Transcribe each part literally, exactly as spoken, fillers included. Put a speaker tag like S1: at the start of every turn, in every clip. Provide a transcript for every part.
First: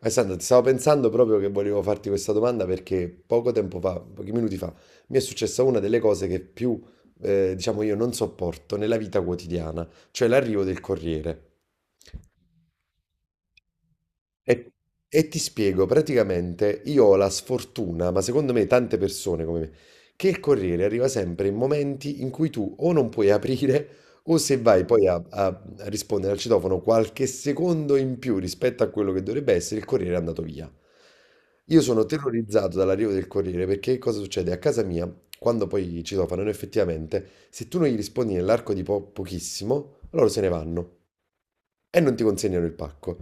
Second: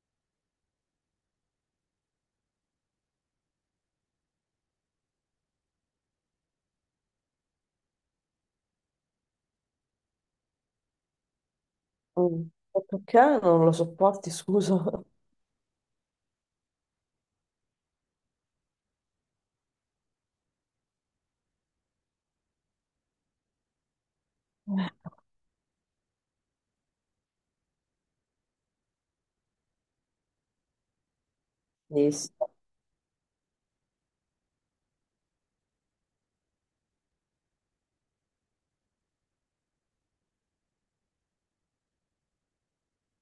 S1: Alessandro, ti stavo pensando proprio che volevo farti questa domanda perché poco tempo fa, pochi minuti fa, mi è successa una delle cose che più, eh, diciamo, io non sopporto nella vita quotidiana, cioè l'arrivo del corriere.
S2: Mm. E Perché non lo sopporti,
S1: E,
S2: scusa?
S1: e ti spiego, praticamente io ho la sfortuna, ma secondo me tante persone come me, che il Corriere arriva sempre in momenti in cui tu o non puoi aprire o se vai poi a, a a rispondere al citofono qualche secondo in più rispetto a quello che dovrebbe essere, il Corriere è andato via. Io sono
S2: Sì, sì.
S1: terrorizzato dall'arrivo del Corriere perché cosa succede? A casa mia, quando poi citofonano effettivamente, se tu non gli rispondi nell'arco di po- pochissimo, loro se ne vanno e non ti consegnano il pacco.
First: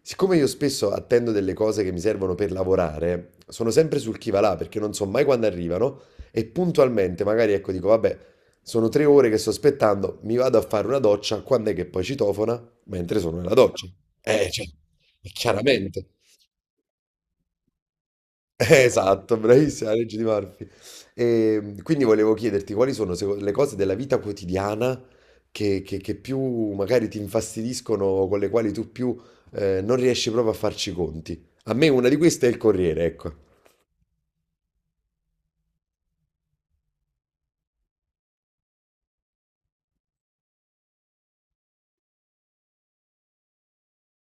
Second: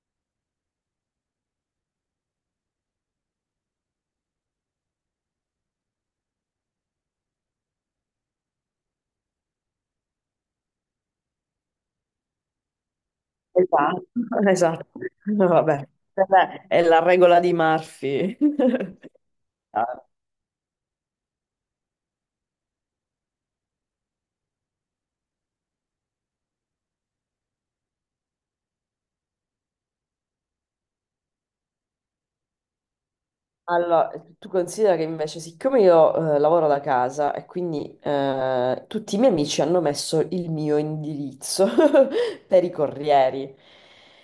S1: Siccome io spesso attendo delle cose che mi servono per lavorare, sono sempre sul chi va là perché non so mai quando arrivano e puntualmente magari ecco dico vabbè, sono tre ore che sto aspettando, mi vado a fare una doccia, quando è che poi citofona? Mentre sono nella doccia.
S2: Esatto.
S1: Eh, cioè,
S2: Esatto. Vabbè.
S1: chiaramente.
S2: Vabbè, è la regola di Murphy.
S1: Eh, Esatto, bravissima, la legge di Murphy. E, quindi volevo chiederti quali sono seco- le cose della vita quotidiana che, che- che più magari ti infastidiscono, o con le quali tu più eh, non riesci proprio a farci i conti. A me una di queste è il Corriere, ecco.
S2: Allora, tu considera che invece, siccome io eh, lavoro da casa e quindi eh, tutti i miei amici hanno messo il mio indirizzo per i corrieri.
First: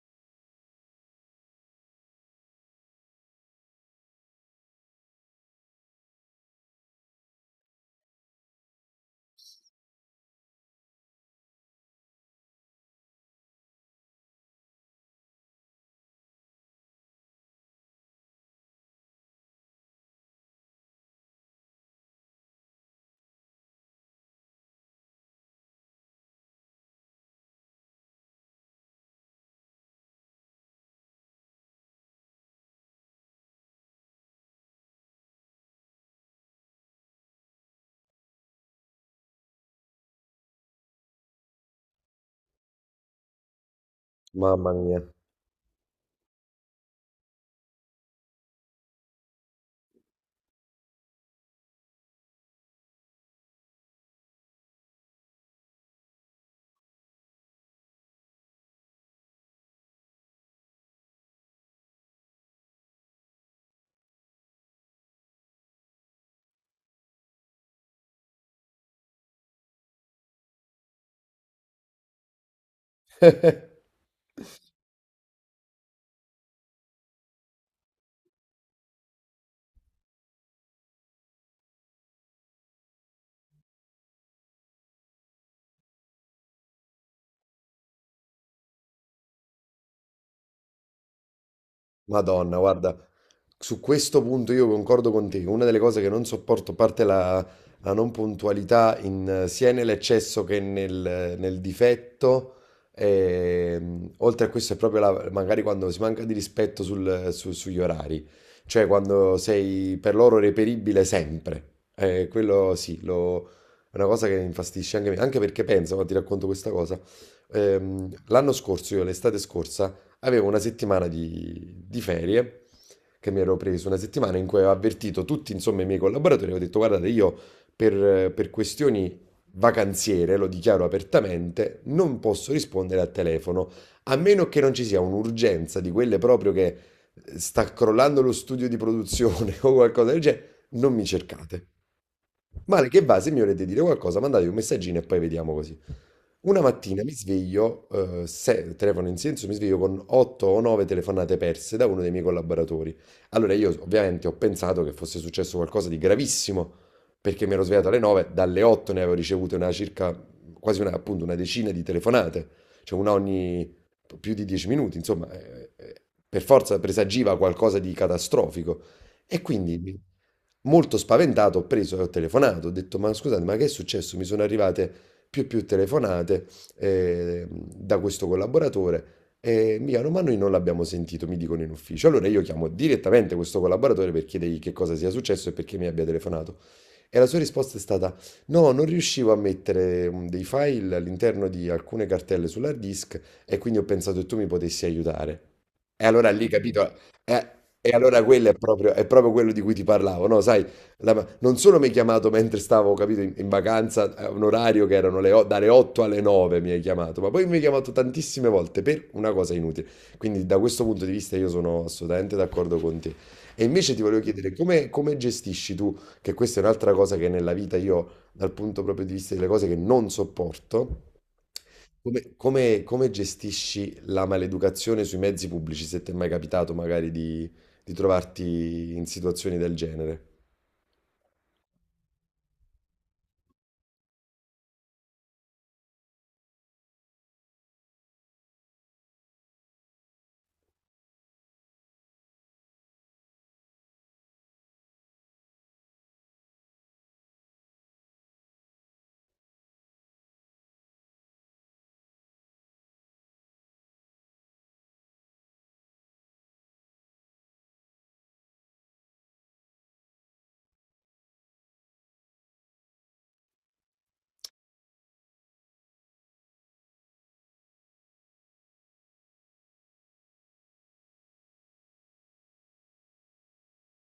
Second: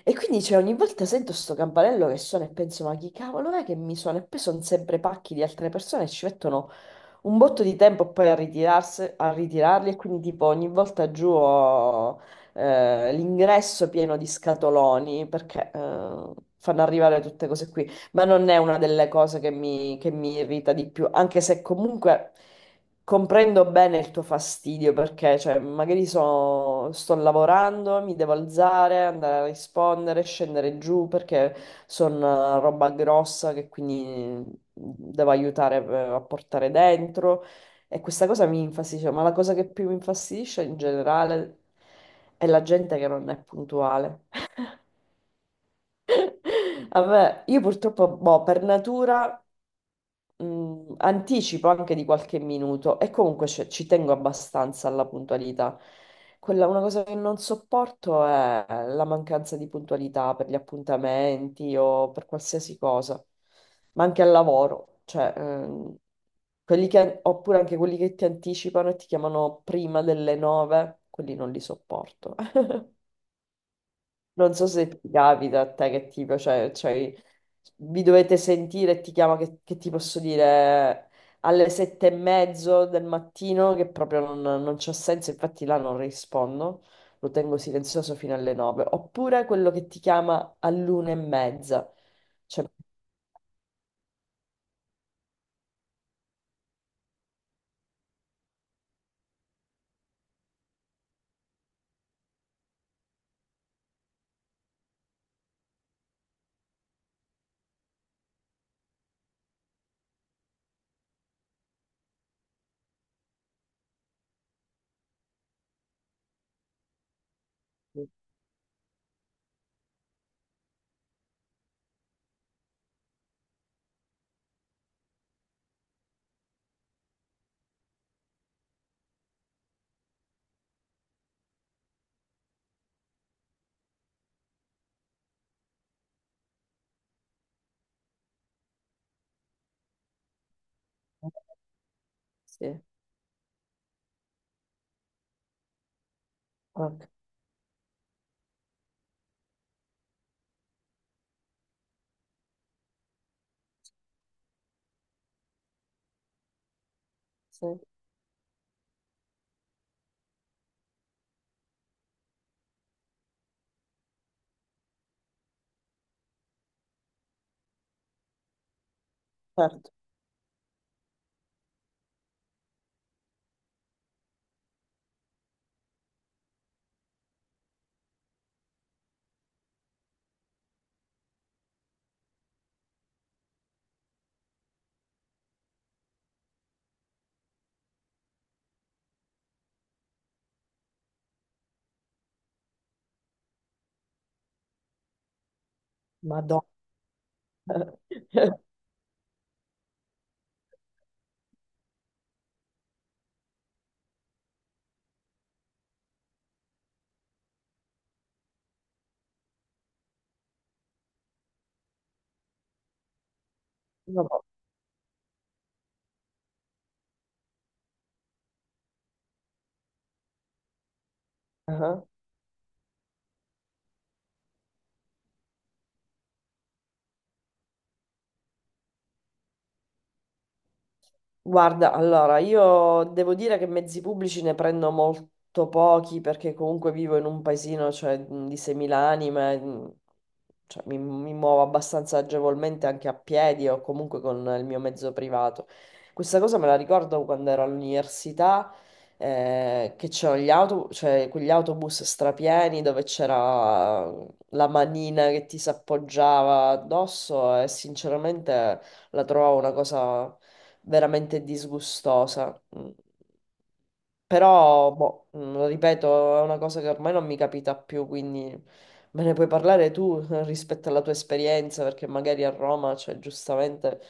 S2: E quindi cioè, ogni volta sento sto campanello che suona e penso, ma chi cavolo è che mi suona? E poi sono sempre pacchi di altre persone e ci mettono un botto di tempo poi a ritirarsi, a ritirarli e quindi tipo ogni volta giù ho eh, l'ingresso pieno di scatoloni perché eh, fanno arrivare tutte cose qui. Ma non è una delle cose che mi, che mi irrita di più, anche se comunque comprendo bene il tuo fastidio, perché cioè, magari so- sto lavorando, mi devo alzare, andare a rispondere, scendere giù, perché sono roba grossa che quindi mm, devo aiutare eh, a portare dentro. E questa cosa mi infastidisce, ma la cosa che più mi infastidisce in generale è la gente che non è puntuale.
S1: Mamma mia.
S2: Vabbè, io purtroppo, boh, per natura mh, anticipo anche di qualche minuto e comunque cioè, ci tengo abbastanza alla puntualità. Quella, una cosa che non sopporto è la mancanza di puntualità per gli appuntamenti o per qualsiasi cosa, ma anche al lavoro, cioè, ehm, quelli che- oppure anche quelli che ti anticipano e ti chiamano prima delle nove, quelli non li sopporto. Non so se ti capita a te che tipo, cioè, cioè, vi dovete sentire e ti chiama che, che ti posso dire alle sette e mezzo del mattino che proprio non, non c'ha senso, infatti là non rispondo, lo tengo silenzioso fino alle nove, oppure quello che ti chiama all'una e mezza,
S1: Madonna,
S2: cioè,
S1: guarda, su questo punto io concordo con te. Una delle cose che non sopporto, a parte la, la non puntualità, in- sia nell'eccesso che nel, nel difetto, ehm, oltre a questo è proprio la- magari quando si manca di rispetto sul- su- sugli orari, cioè quando sei per loro reperibile sempre. Eh, quello sì, lo- è una cosa che mi infastidisce anche me, anche perché penso, ma ti racconto questa cosa. Ehm, l'anno scorso, io l'estate scorsa, avevo una settimana di, di ferie che mi ero preso, una settimana in cui avevo avvertito tutti, insomma, i miei collaboratori, avevo detto, guardate, io per, per questioni vacanziere, lo dichiaro apertamente, non posso rispondere al telefono, a meno che non ci sia un'urgenza di quelle proprio che sta crollando lo studio di produzione o qualcosa del genere, non mi cercate.
S2: sì,
S1: Male che va, se mi volete dire qualcosa, mandate un messaggino e poi vediamo così. Una mattina
S2: ok,
S1: mi sveglio, eh, se- telefono in silenzio, mi sveglio con otto o nove telefonate perse da uno dei miei collaboratori. Allora io ovviamente ho pensato che fosse successo qualcosa di gravissimo, perché mi ero
S2: sì,
S1: svegliato alle nove, dalle otto ne avevo ricevute una circa, quasi una, appunto una decina di telefonate, cioè una ogni più di dieci minuti, insomma, eh, eh, per forza presagiva qualcosa di catastrofico. E
S2: certo,
S1: quindi, molto spaventato, ho preso e ho telefonato, ho detto, ma scusate, ma che è successo? Mi sono arrivate più e più telefonate eh, da questo collaboratore e mi chiamano, ma noi non l'abbiamo sentito, mi dicono in ufficio. Allora io chiamo direttamente questo collaboratore per chiedergli che cosa sia successo e perché mi abbia telefonato. E la sua risposta è stata: No, non riuscivo a mettere mm, dei file all'interno di alcune cartelle sull'hard disk e quindi ho pensato che tu mi potessi aiutare. E allora lì,
S2: Madonna.
S1: capito? eh, e allora quello è proprio, è proprio quello di cui ti parlavo, no? Sai, la- non solo mi hai chiamato mentre stavo, capito, in, in vacanza, a un orario che erano le o- dalle otto alle nove mi hai chiamato, ma poi mi hai chiamato tantissime volte per una cosa inutile. Quindi da questo punto di vista io sono assolutamente d'accordo con te. E invece ti volevo
S2: Vabbè.
S1: chiedere come, come gestisci tu che questa è un'altra cosa che nella vita io, dal punto proprio di vista delle cose che non sopporto,
S2: Ah.
S1: come, come- come gestisci la maleducazione sui mezzi pubblici, se ti è mai capitato magari di, di trovarti in situazioni del genere?
S2: Guarda, allora, io devo dire che mezzi pubblici ne prendo molto pochi perché comunque vivo in un paesino, cioè, mh, di seimila anime, mh, cioè, mi, mi muovo abbastanza agevolmente anche a piedi o comunque con il mio mezzo privato. Questa cosa me la ricordo quando ero all'università, eh, che c'erano gli autobus, cioè, quegli autobus strapieni dove c'era la manina che ti s'appoggiava addosso e sinceramente la trovavo una cosa veramente disgustosa. Mm. Però, boh, mm, lo ripeto, è una cosa che ormai non mi capita più, quindi me ne puoi parlare tu eh, rispetto alla tua esperienza, perché magari a Roma, cioè, giustamente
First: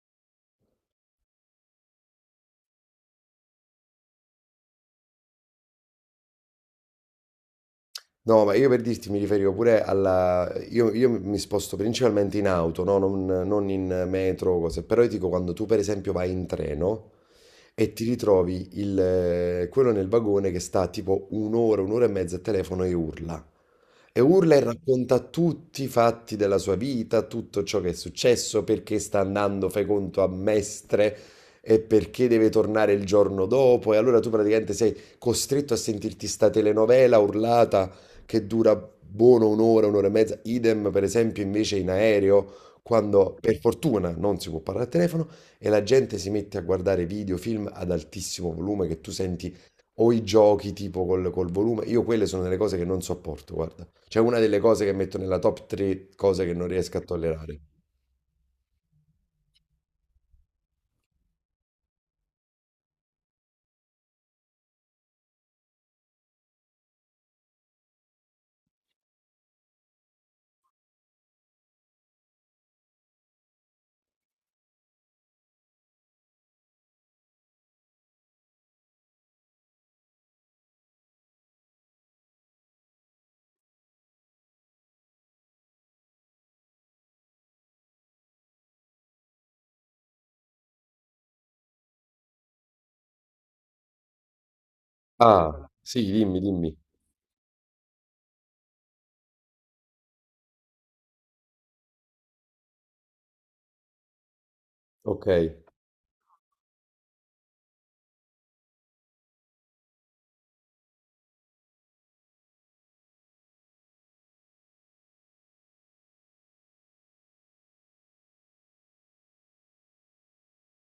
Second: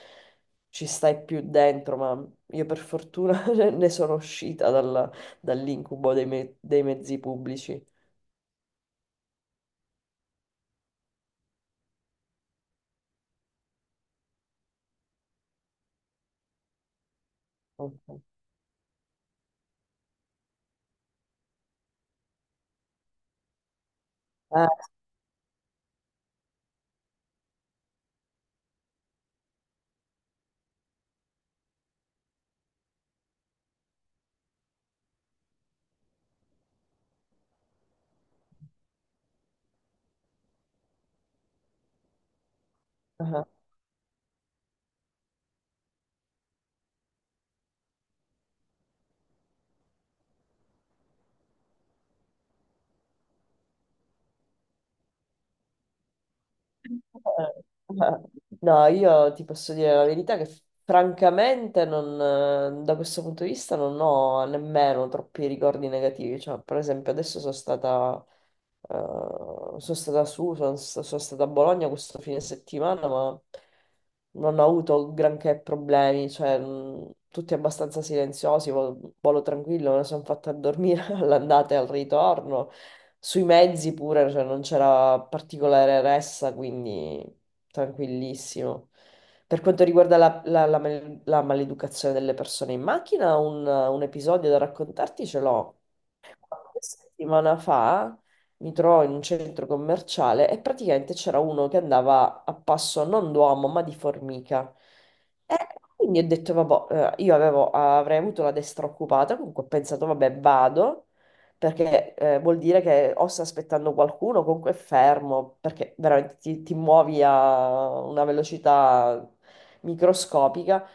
S2: ci stai più dentro, ma io per fortuna ne sono uscita dalla- dall'incubo dei, me- dei mezzi pubblici.
S1: No, ma io per dirti mi riferivo pure alla... Io, io mi sposto principalmente in auto, no? Non, non in metro o cose, però io dico quando tu per esempio vai in treno e ti
S2: Ok.
S1: ritrovi il, eh, quello nel vagone che sta tipo un'ora, un'ora e mezza a telefono e urla. E urla e racconta tutti i fatti della sua vita, tutto ciò che è successo, perché sta andando, fai conto, a Mestre e perché deve tornare il giorno dopo. E allora tu praticamente sei costretto a sentirti sta telenovela urlata che dura buono un'ora, un'ora e mezza. Idem, per esempio, invece in aereo. Quando
S2: Eh,
S1: per fortuna non si può parlare al telefono e la gente si mette a guardare video, film ad altissimo volume che tu senti o i giochi tipo col, col volume, io quelle sono delle cose che non sopporto, guarda. C'è una delle cose che metto nella top tre cose che non riesco a tollerare.
S2: eh, eh. No, io ti posso dire la verità che francamente non, eh, da questo punto di vista non ho nemmeno troppi ricordi negativi. Cioè, per esempio, adesso sono stata, eh, sono stata su, sono, sta- sono stata a Bologna questo fine settimana, ma non ho avuto granché problemi. Cioè, mh, tutti abbastanza silenziosi, vo- volo tranquillo, me ne sono fatta a dormire all'andata e al ritorno. Sui mezzi pure, cioè, non c'era particolare ressa, quindi tranquillissimo. Per quanto riguarda la, la- la mal- la maleducazione delle persone in macchina, un, un episodio da raccontarti ce
S1: Ah,
S2: l'ho
S1: sì, dimmi, dimmi.
S2: qualche settimana fa mi trovo in un centro commerciale e praticamente c'era uno che andava a passo non d'uomo ma di formica.
S1: Ok.
S2: E
S1: Eh,
S2: quindi ho detto, vabbè, eh, io avevo- avrei avuto la destra occupata, comunque ho pensato, vabbè, vado, perché eh, vuol dire che o sta aspettando qualcuno, comunque è fermo, perché veramente ti ti muovi a una velocità microscopica.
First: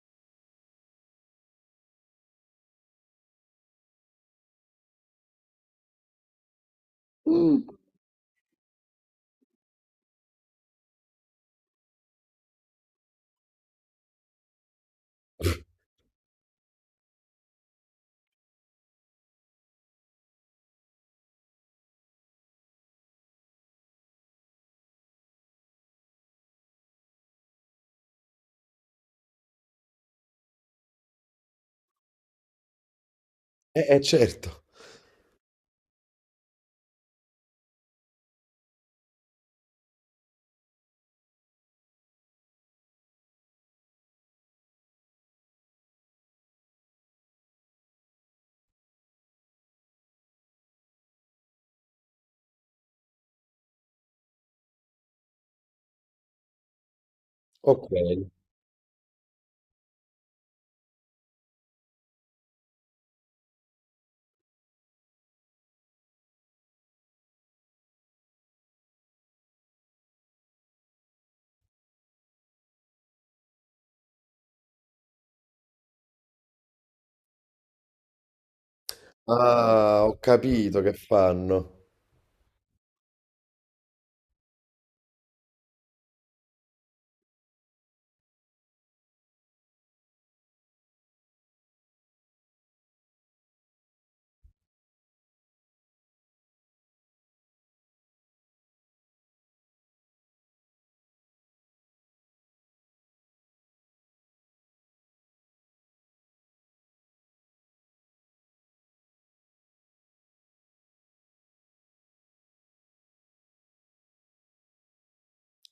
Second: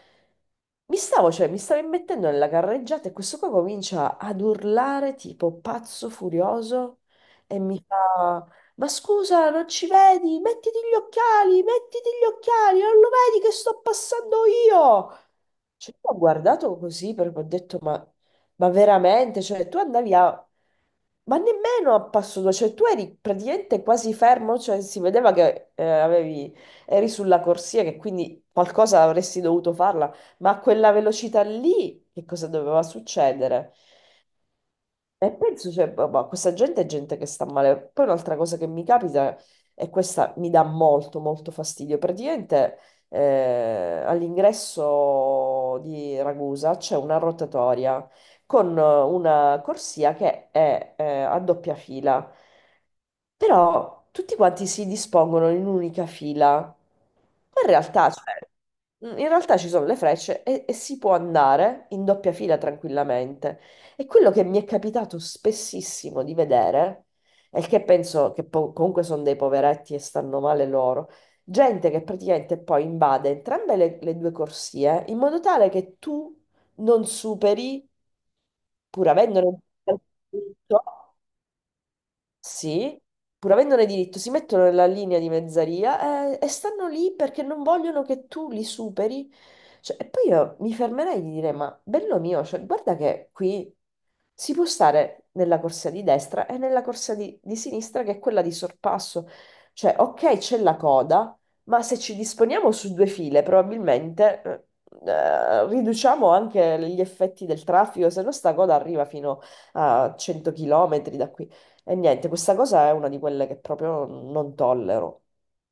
S2: Mi stavo, cioè, mi stavo immettendo nella carreggiata e questo qua comincia ad urlare tipo pazzo furioso e mi fa: ma scusa, non ci vedi? Mettiti gli occhiali, mettiti gli occhiali, non lo vedi che sto passando io? Cioè, io ho guardato così perché ho detto: Ma, ma veramente? Cioè, tu andavi a. Ma nemmeno a passo due, cioè tu eri praticamente quasi fermo, cioè si vedeva che eh, avevi, eri sulla corsia, che quindi qualcosa avresti dovuto farla ma a quella velocità lì, che cosa doveva succedere?
S1: eh, certo.
S2: E penso, cioè, boh, boh, questa gente è gente che sta male. Poi un'altra cosa che mi capita, e questa mi dà molto, molto fastidio, praticamente eh, all'ingresso di Ragusa c'è una rotatoria con eh, una corsia che è eh, a doppia fila, però tutti quanti si dispongono in un'unica fila. Ma In
S1: Ok.
S2: realtà, cioè, Mm, in realtà ci sono le frecce e, e si può andare in doppia fila tranquillamente. E quello che mi è capitato spessissimo di vedere, e che penso che po- comunque sono dei poveretti e stanno male loro, gente che praticamente poi invade entrambe le, le due corsie in modo tale che tu non superi, pur avendone il
S1: Ah, ho capito
S2: diritto,
S1: che fanno.
S2: sì, pur avendone diritto, si mettono nella linea di mezzaria eh, e, stanno lì perché non vogliono che tu li superi. Cioè, e poi io mi fermerei di dire, ma bello mio, cioè, guarda che qui si può stare nella corsia di destra e nella corsia di, di sinistra, che è quella di sorpasso. Cioè, ok, c'è la coda, ma se ci disponiamo su due file, probabilmente eh, eh, riduciamo anche gli effetti del traffico, se no sta coda arriva fino a cento chilometri da qui. E niente, questa cosa è una di quelle che proprio non tollero.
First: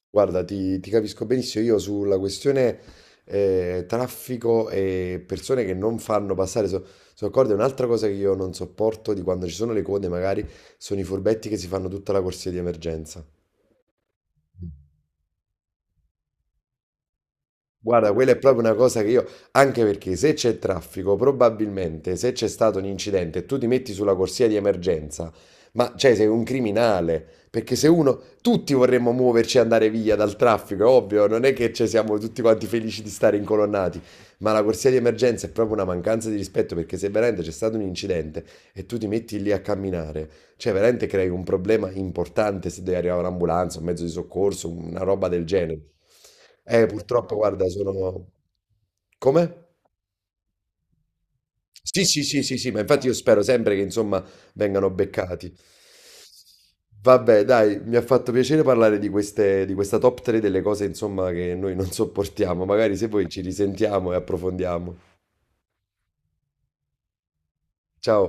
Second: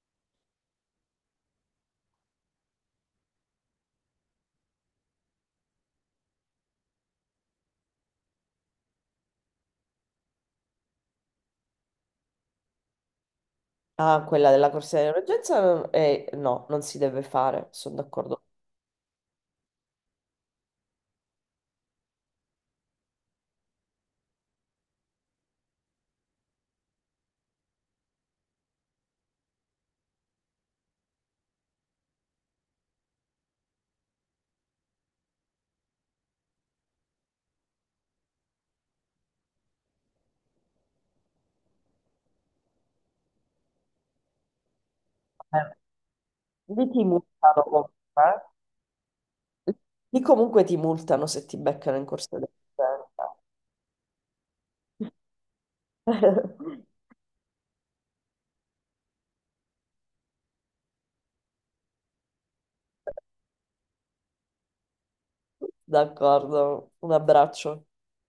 S1: Guarda, ti, ti capisco benissimo. Io sulla questione eh, traffico e persone che non fanno passare, so- sono d'accordo. E un'altra cosa che io non sopporto di quando ci sono le code, magari, sono i furbetti che si fanno tutta la corsia di emergenza.
S2: Ah, quella della corsia di emergenza, eh, no, non si deve fare, sono
S1: Guarda, quella è
S2: d'accordo.
S1: proprio una cosa che io, anche perché se c'è traffico, probabilmente se c'è stato un incidente e tu ti metti sulla corsia di emergenza, ma cioè sei un criminale, perché se uno, tutti vorremmo muoverci e andare via dal traffico, è ovvio, non è che ci siamo tutti quanti felici di stare incolonnati, ma la corsia di emergenza è proprio una mancanza di rispetto perché se veramente c'è stato un incidente e tu ti metti lì a camminare, cioè, veramente crei un problema importante se deve arrivare un'ambulanza, un mezzo di soccorso, una roba del
S2: Eh,
S1: genere. Eh,
S2: Lì ti
S1: purtroppo,
S2: multano
S1: guarda, sono...
S2: comunque.
S1: Come?
S2: Eh. Lì comunque ti multano se ti beccano
S1: Sì,
S2: in
S1: sì,
S2: corsia
S1: sì,
S2: di
S1: sì, sì, ma infatti io spero sempre che, insomma, vengano
S2: emergenza.
S1: beccati. Vabbè, dai, mi ha fatto piacere parlare di queste, di questa top tre delle cose, insomma, che noi non sopportiamo. Magari se poi ci risentiamo e approfondiamo.
S2: D'accordo, un abbraccio.
S1: Ciao.